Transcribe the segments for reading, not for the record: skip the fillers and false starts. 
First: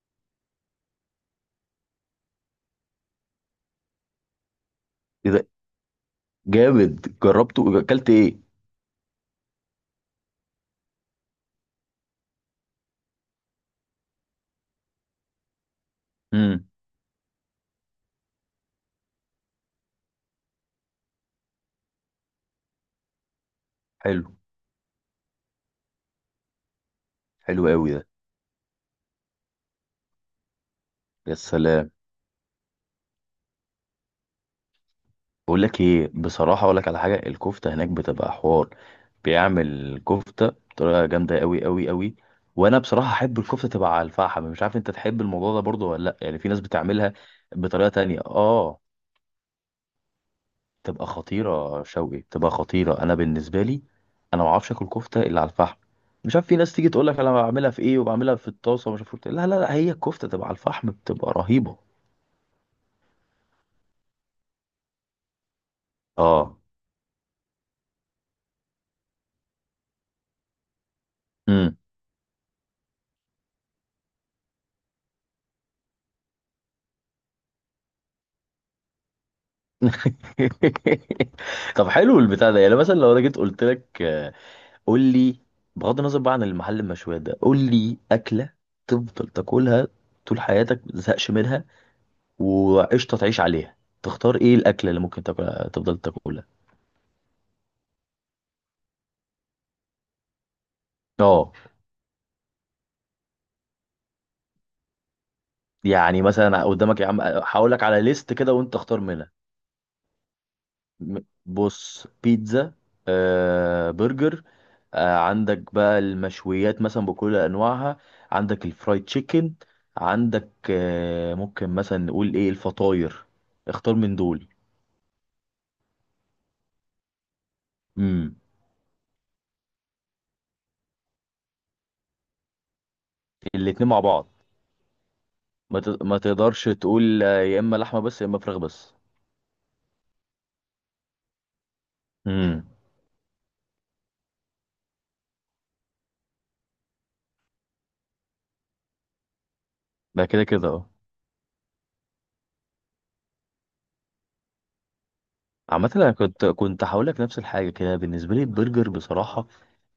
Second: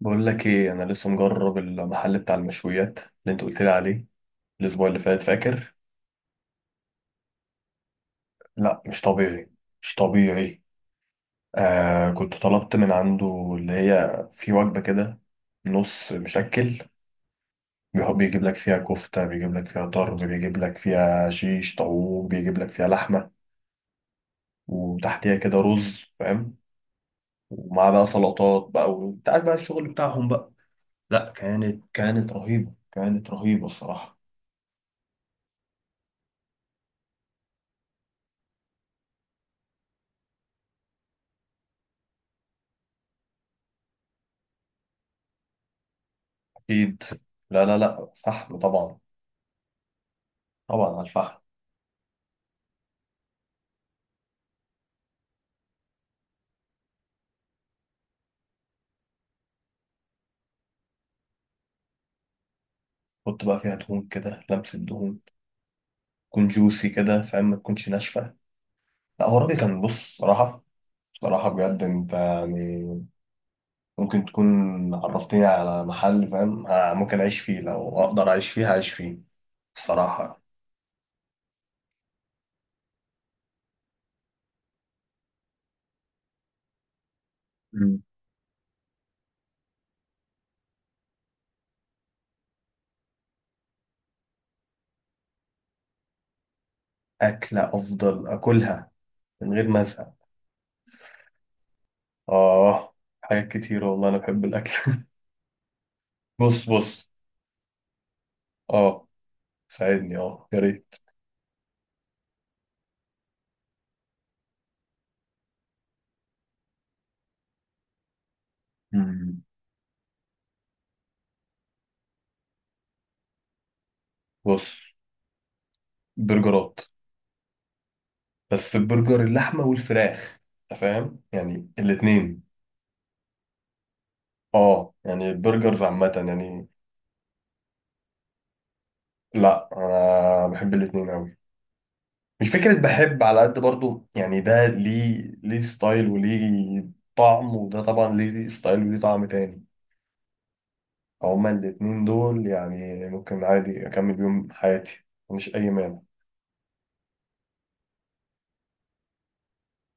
بقول لك ايه؟ انا لسه مجرب المحل بتاع المشويات اللي انت قلت لي عليه الاسبوع اللي فات، ايه ده؟ فاكر؟ جامد، جربته، اكلت ايه؟ لا مش طبيعي، مش طبيعي. آه كنت طلبت من عنده، اللي هي في وجبة كده، نص امم. مشكل. بيحب بيجيب لك فيها كفتة، بيجيب لك فيها طرب، بيجيب لك فيها شيش طاووق، بيجيب لك فيها لحمة، حلو. وتحتيها كده رز، فاهم؟ حلو ومعاه قوي ده. بقى سلطات بقى، وانت عارف بقى الشغل بتاعهم بقى. لا، يا كانت سلام. كانت رهيبة، كانت رهيبة الصراحة. بقول لك ايه، بصراحه اقول لك على حاجه، الكفته هناك بتبقى حوار. بيعمل كفته بطريقه جامده قوي قوي قوي. وانا بصراحه احب الكفته تبقى على الفحم، مش عارف انت تحب الموضوع ده برضه ولا لا، يعني في ناس اكيد. بتعملها لا لا بطريقه لا، تانية. فحم اه، طبعا. طبعا على تبقى الفحم. خطيره شوقي، تبقى خطيره. انا بالنسبه لي، انا ما اعرفش اكل كفته الا على الفحم. مش عارف، في ناس تيجي تقول لك انا بعملها في ايه وبعملها في الطاسه ومش عارف إيه. لا لا لا، هي الكفته تبقى على الفحم بتبقى رهيبه. حط بقى فيها دهون كده، لمسة دهون، تكون اه. جوسي كده فاهم، ما تكونش ناشفة. لا هو الراجل كان بص صراحة، صراحة امم. بجد انت يعني ممكن تكون عرفتني على محل فاهم، ممكن اعيش فيه، لو اقدر اعيش فيه هعيش فيه الصراحة. طب حلو البتاع ده. يعني مثلا لو انا جيت قلت لك قول لي، بغض النظر بقى عن المحل المشويات ده، قول لي مم. اكله تفضل تاكلها طول حياتك ما تزهقش منها، وقشطه تعيش عليها. تختار ايه الاكله اللي ممكن تاكلها تفضل تاكلها؟ أكلة أفضل أكلها من غير ما أزهق. اه. آه. حاجات كتير والله، أنا بحب الأكل. يعني مثلا بص قدامك، يا بص، عم هقول لك على ليست كده وانت اختار آه منها. ساعدني آه يا ريت. م- بص، بيتزا، برجر، عندك بقى المشويات مثلا بكل انواعها، عندك الفرايد مم. تشيكن، عندك ممكن مثلا نقول ايه الفطاير. اختار من دول. بص، برجرات، امم. بس البرجر اللحمة والفراخ، انت فاهم يعني الاتنين. الاتنين مع بعض. اه يعني البرجرز عامة ما تقدرش يعني. تقول، يا اما لحمه بس يا اما فراخ بس. لا انا بحب الاتنين اوي، مش امم. فكرة بحب على قد برضو، يعني ده ليه، ليه ستايل وليه طعم، وده طبعا ليه ستايل وليه طعم تاني. ده كده كده اه. هما الاتنين دول يعني ممكن عادي اكمل بيهم حياتي، مش اي عامة مانع. انا كنت هقول لك نفس الحاجة كده، بالنسبة لي البرجر بصراحة،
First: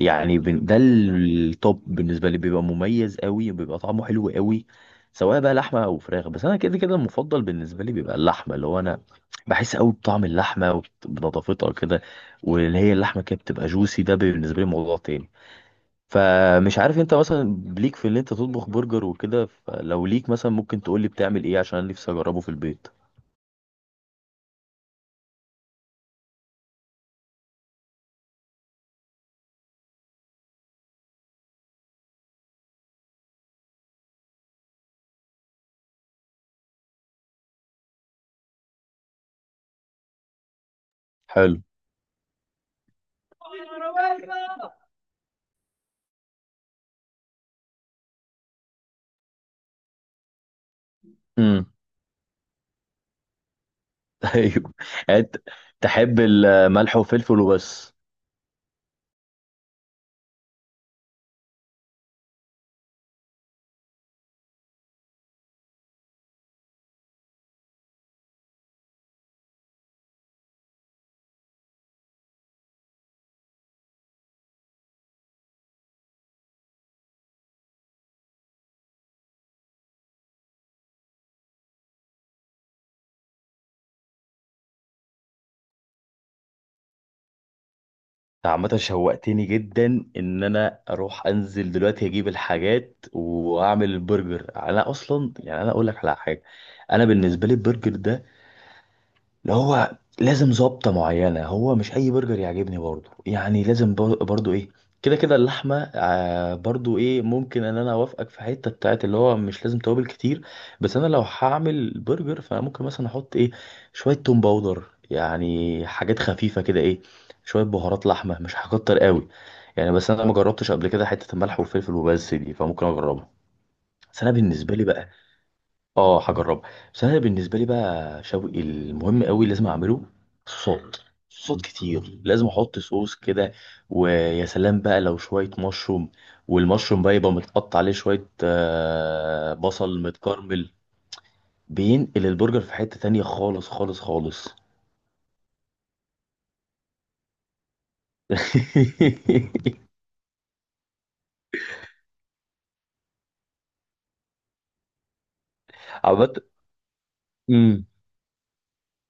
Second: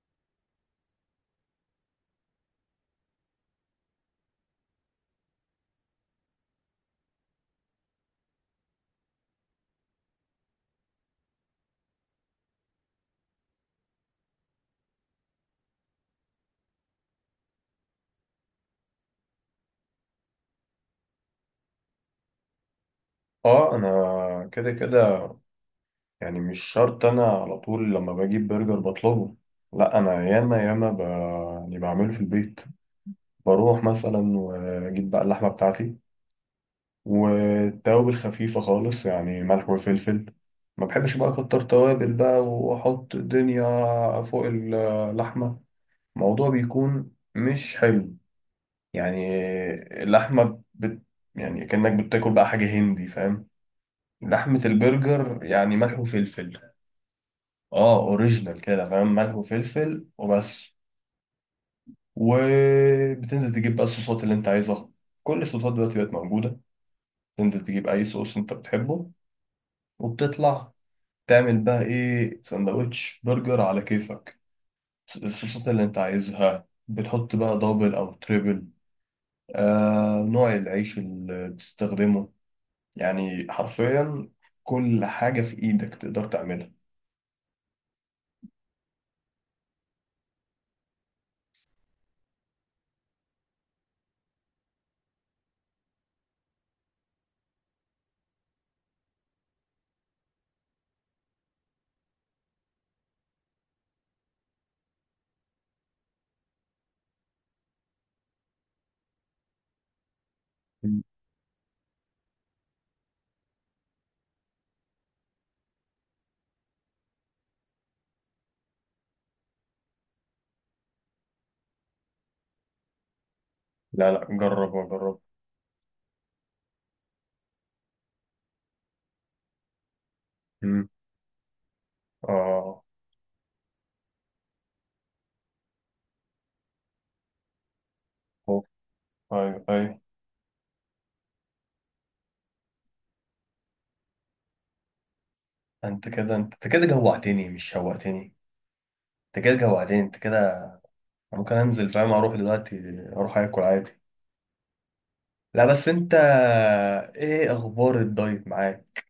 يعني ده التوب بالنسبه لي، بيبقى مميز قوي وبيبقى طعمه حلو قوي سواء بقى لحمه او فراخ. بس انا كده كده المفضل بالنسبه لي بيبقى اللحمه، اللي هو انا بحس قوي بطعم اللحمه، بنضافتها كده، واللي هي اللحمه كده بتبقى جوسي، ده بالنسبه لي موضوع تاني. فمش عارف انت مثلا ليك في ان انت تطبخ برجر وكده، فلو ليك مثلا ممكن تقول لي بتعمل ايه عشان انا نفسي اجربه في البيت. اه انا كده كده، يعني مش شرط انا على طول لما بجيب برجر بطلبه، لا انا ياما ياما يعني بعمله في البيت. بروح مثلا واجيب بقى اللحمه بتاعتي، والتوابل خفيفه خالص، يعني ملح وفلفل. ما بحبش بقى حلو. اكتر توابل بقى، واحط دنيا فوق اللحمه، الموضوع بيكون مش حلو. يعني اللحمه بت... يعني امم. كأنك بتاكل بقى حاجه هندي فاهم. لحمه ايوه. أنت البرجر يعني ملح تحب وفلفل. الملح وفلفل وبس؟ اه اوريجينال كده فاهم، ملح وفلفل وبس. وبتنزل تجيب بقى الصوصات اللي انت عايزها، كل الصوصات دلوقتي بقت موجوده. تنزل تجيب اي صوص انت بتحبه، وبتطلع تعمل بقى ايه، سندوتش برجر على كيفك. الصوصات اللي انت عايزها بتحط بقى دبل او تريبل، آه نوع العيش اللي بتستخدمه. يعني حرفيا كل حاجة في ايدك تقدر تعملها. عامة شوقتني جدا ان انا اروح انزل دلوقتي اجيب الحاجات واعمل البرجر. انا اصلا يعني انا اقول لك على حاجه، انا بالنسبه لي البرجر ده اللي هو لازم ظبطة معينة، هو مش أي برجر يعجبني برضو، يعني لازم برضو إيه، كده كده اللحمة، برضو إيه ممكن إن أنا أوافقك في حتة بتاعت اللي هو مش لازم توابل كتير. بس مم. أنا لو هعمل برجر فأنا ممكن مثلا أحط إيه شوية توم باودر، يعني حاجات خفيفة كده إيه، شوية بهارات لحمة، مش هكتر قوي يعني. بس أنا ما جربتش قبل كده حتة الملح والفلفل وبس دي، فممكن أجربها. لا بس لا، أنا جرب بالنسبة لي بقى، وجرب. اه هجربها، بس انا بالنسبه لي بقى شوقي المهم قوي لازم اعمله مم. صوت صوت كتير، لازم احط اه. صوص كده، ويا سلام بقى لو شويه مشروم، والمشروم بقى يبقى متقطع عليه شويه، أوه. ايوه ايوه. بصل متكرمل، بينقل البرجر في حته تانية خالص خالص خالص. انت كده انت كده جوعتني مش شوقتني، انت كده جوعتني انت كده. ممكن انزل فاهم، اروح دلوقتي اروح اكل عادي. لا بس انت، عملت. ايه امم. اخبار الدايت معاك؟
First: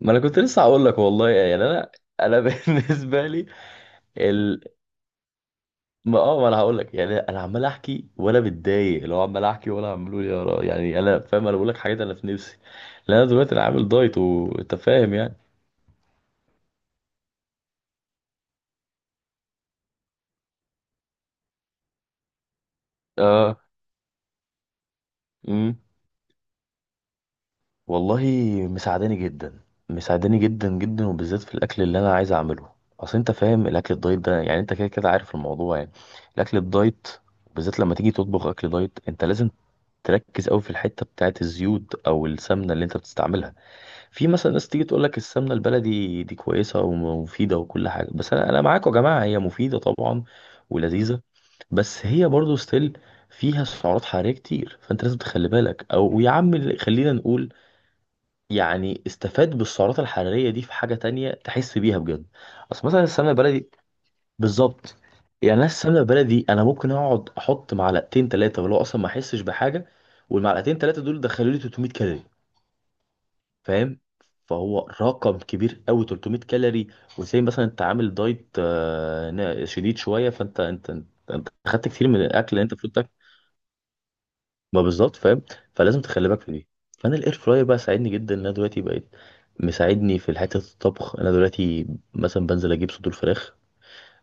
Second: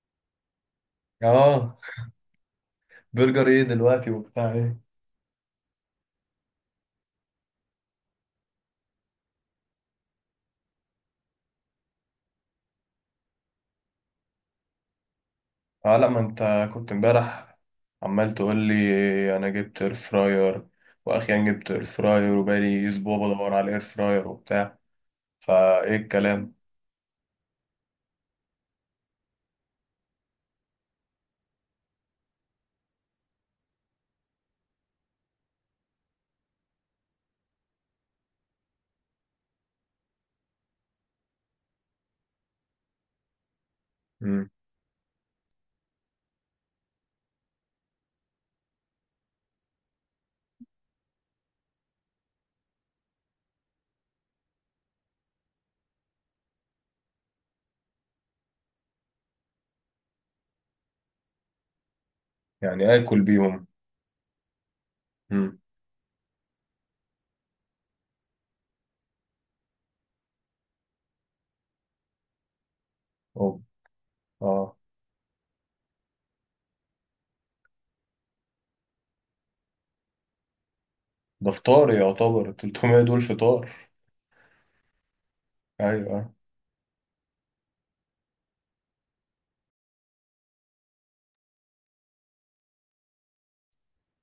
ما انا كنت لسه هقول لك والله، يعني اه انا بالنسبه برجر لي، ايه دلوقتي وبتاع ايه؟ ما انا هقول لك، يعني انا عمال احكي ولا بتضايق لو عمال احكي ولا عمال يا را، يعني انا فاهم، انا بقول لك حاجات انا في نفسي لان انا دلوقتي انا عامل دايت وانت فاهم يعني. اه لا ما انت كنت امبارح عمال تقول لي انا جبت اير فراير، واخيرا جبت اير فراير وبقالي اسبوع بدور اه. على اير فراير وبتاع. امم. فايه الكلام؟ والله مساعداني جدا، مساعداني جدا جدا، وبالذات في الاكل اللي انا عايز اعمله. اصل انت فاهم الاكل الدايت ده، يعني انت كده كده عارف الموضوع يعني، الاكل الدايت بالذات لما تيجي تطبخ اكل دايت، انت لازم تركز قوي في الحته بتاعت الزيوت او السمنه اللي انت بتستعملها. في مم. مثلا ناس تيجي تقول لك السمنه البلدي دي كويسه ومفيده وكل حاجه، بس انا معاكم يا جماعه، هي مفيده طبعا، ولذيذه، بس هي برضو ستيل فيها سعرات حراريه كتير، فانت لازم تخلي بالك، او يا عم خلينا نقول يعني استفاد بالسعرات الحراريه دي في حاجه تانية تحس بيها بجد. اصل يعني مثلا اكل السمنه بيهم. البلدي، بالظبط، يعني مم. انا السمنه البلدي انا ممكن اقعد احط معلقتين ثلاثه ولو اصلا ما احسش بحاجه، والمعلقتين ثلاثه دول دخلوا لي 300 كالوري، أوه. فاهم، اه. فهو رقم كبير قوي 300 كالوري. وزي مثلا انت عامل دايت شديد شويه، فانت انت ده خدت فطار، كتير من الاكل يعتبر اللي انت المفروض 300 تاكله. دول فطار. ما بالظبط فاهم، فلازم تخلي ايوه. بالك في دي. فانا الاير فراير بقى ساعدني جدا ان انا دلوقتي بقيت مساعدني في حته الطبخ. انا دلوقتي مثلا بنزل اجيب صدور فراخ،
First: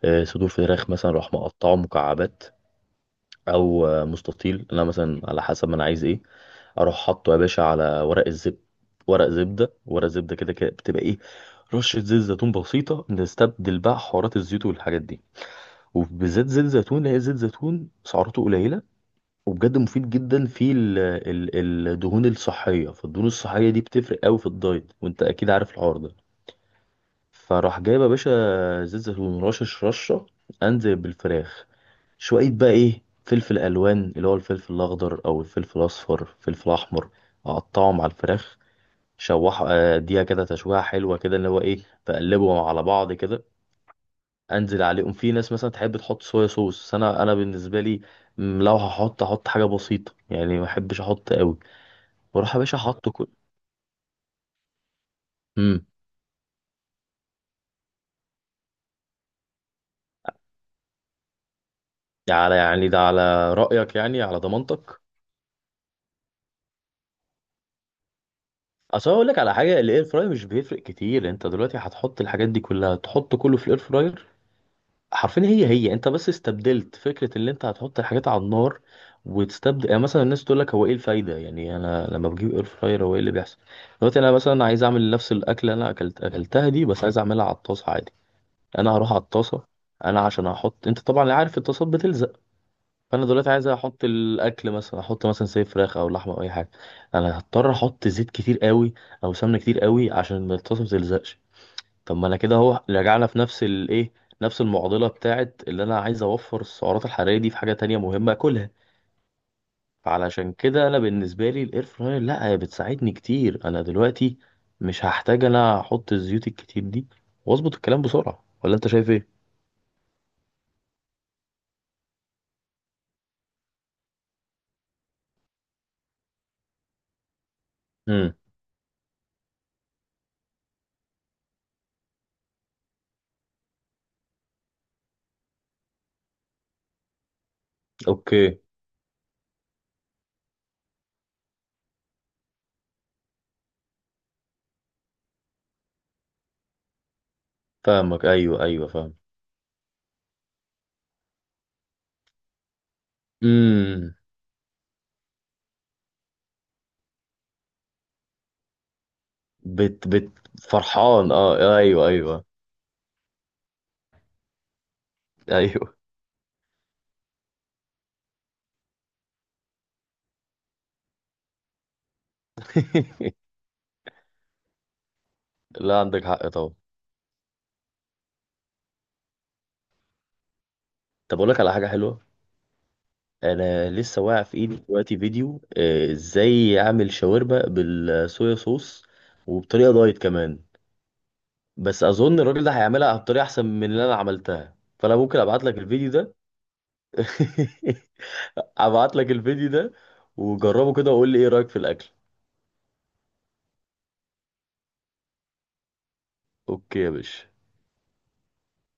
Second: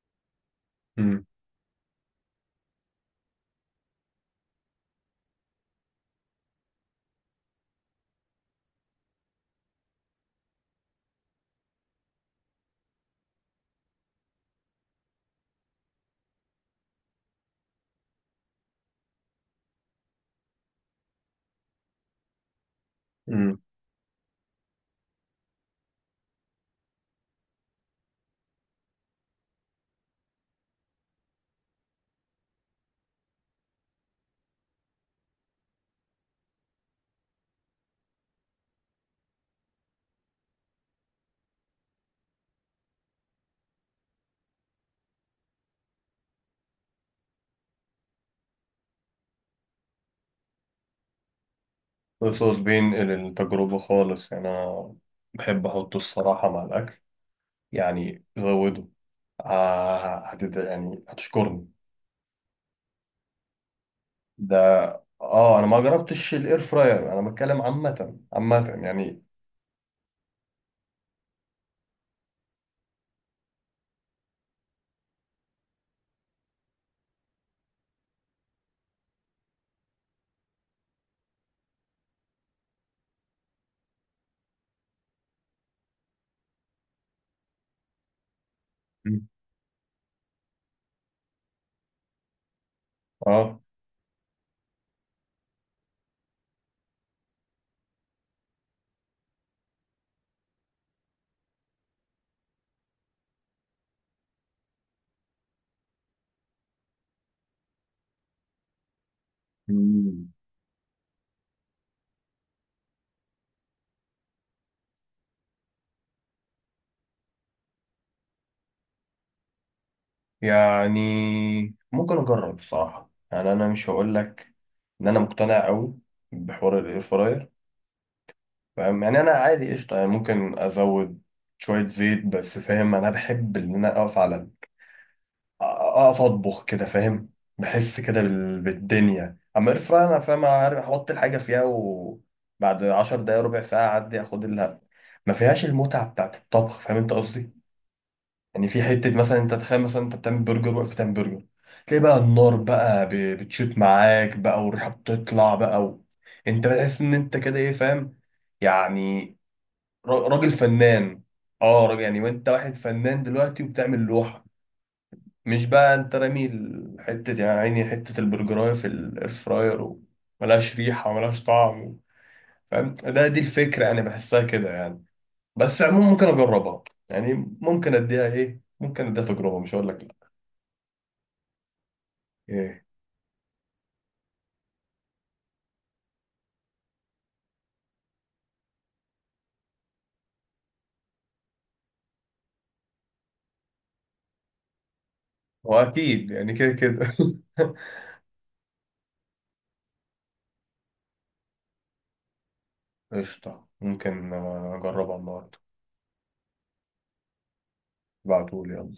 صدور فراخ مثلا امم. اروح مقطعه مكعبات او مستطيل، انا مثلا على حسب ما انا عايز ايه. اروح حاطه يا باشا على ورق الزبده، ورق زبده ورق زبده كده كده بتبقى ايه، رشه زيت زيتون بسيطه نستبدل بقى حوارات الزيوت والحاجات دي، وبالذات زيت زيتون اللي هي زيت زيتون سعراته قليله، وبجد مفيد جدا في الدهون الصحيه. فالدهون امم. الصحيه دي بتفرق قوي في الدايت وانت اكيد عارف الحوار ده. فراح جايب يا باشا زيت زيتون رشش رشة، انزل بالفراخ، شوية بقى ايه فلفل الوان اللي هو الفلفل الاخضر او الفلفل الاصفر فلفل احمر، اقطعهم على الفراخ، شوح اديها كده تشويحة حلوة كده، اللي هو ايه، بقلبهم على بعض كده. انزل عليهم، في ناس مثلا تحب تحط صويا صوص، بس انا، بالنسبة لي لو احط حاجة بسيطة يعني، ما احبش احط قوي، بص واروح يا باشا احط بينقل كل. التجربة خالص، يعني انا بحب امم. احطه الصراحة مع الاكل، يعني زوده. يعني هتشكرني على، يعني ده على رأيك يعني على ده. ضمانتك. اه انا ما جربتش الاير فراير، انا بتكلم عامة عامة اصل يعني. اقول لك على حاجه، الاير فراير مش بيفرق كتير، انت دلوقتي هتحط الحاجات دي كلها، تحط كله في الاير فراير حرفيا. هي هي، انت بس استبدلت فكره اللي انت هتحط الحاجات على النار. وتستبدل، يعني مثلا الناس تقول لك هو ايه الفايده يعني، انا لما بجيب اير فراير هو ايه اللي بيحصل؟ دلوقتي انا مثلا عايز اعمل نفس الاكله اللي انا اكلتها دي بس عايز اعملها على الطاسه عادي، انا هروح على مم. الطاسه، انا عشان احط، انت طبعا عارف الطاسات بتلزق، فانا دلوقتي اه. عايز احط الاكل، مثلا احط مثلا زي فراخ او لحمه او اي حاجه، انا هضطر احط زيت كتير قوي او سمنه كتير قوي عشان الطاسه ما تلزقش. طب ما انا كده اهو رجعنا في نفس الايه، نفس المعضله بتاعت اللي انا عايز اوفر السعرات الحراريه دي في حاجه تانية مهمه اكلها. مم. فعلشان كده انا بالنسبه لي الاير فراير، لا هي بتساعدني كتير، انا دلوقتي مش هحتاج انا احط الزيوت الكتير دي واظبط الكلام بسرعه، ولا انت شايف ايه؟ يعني ممكن اجرب بصراحة، يعني انا مش هقول لك ان انا مقتنع قوي بحوار الاير فراير، امم. فاهم يعني. انا عادي قشطة، يعني ممكن ازود شوية زيت بس، فاهم. انا بحب ان انا اقف على، اقف اطبخ كده فاهم، بحس كده اوكي. بالدنيا. اما اير فراير انا فاهم، عارف احط الحاجه فيها وبعد 10 دقايق ربع ساعه اعدي اخد لها، ما فيهاش المتعه بتاعت الطبخ، فاهم انت قصدي. فاهمك، ايوه يعني في ايوه فاهم. حته مثلا، انت تخيل مثلا انت بتعمل برجر، واقف بتعمل برجر، تلاقي بقى النار بقى بتشوت امم. معاك بقى، والريحه بتطلع بقى و... انت بتحس ان انت كده ايه فاهم يعني، بت بت راجل فنان. فرحان، اه اه راجل ايوه يعني، ايوه وانت واحد فنان دلوقتي وبتعمل لوحه، مش بقى ايوه. انت رامي حتة يعني، عيني حتة البرجراية في الاير فراير، وملهاش ريحة وملهاش طعم و... فاهم؟ ده دي الفكرة يعني بحسها كده يعني. بس لا عموما ممكن عندك حق طبعا. اجربها يعني، ممكن اديها ايه ممكن اديها تجربة، مش هقول لك لا. طب اقول لك على حاجه حلوه. ايه؟ انا لسه واقع في ايدي دلوقتي فيديو ازاي اعمل شاورما بالصويا صوص، وبطريقه دايت كمان، بس اظن الراجل ده هيعملها بطريقه احسن من اللي انا عملتها، فانا ممكن ابعت لك الفيديو واكيد ده. يعني كده كده. ابعت لك الفيديو ده وجربه كده وقول لي ايه رايك في الاكل. قشطة، ممكن اجربها النهاردة. اوكي يا باشا. ابعتولي يلا.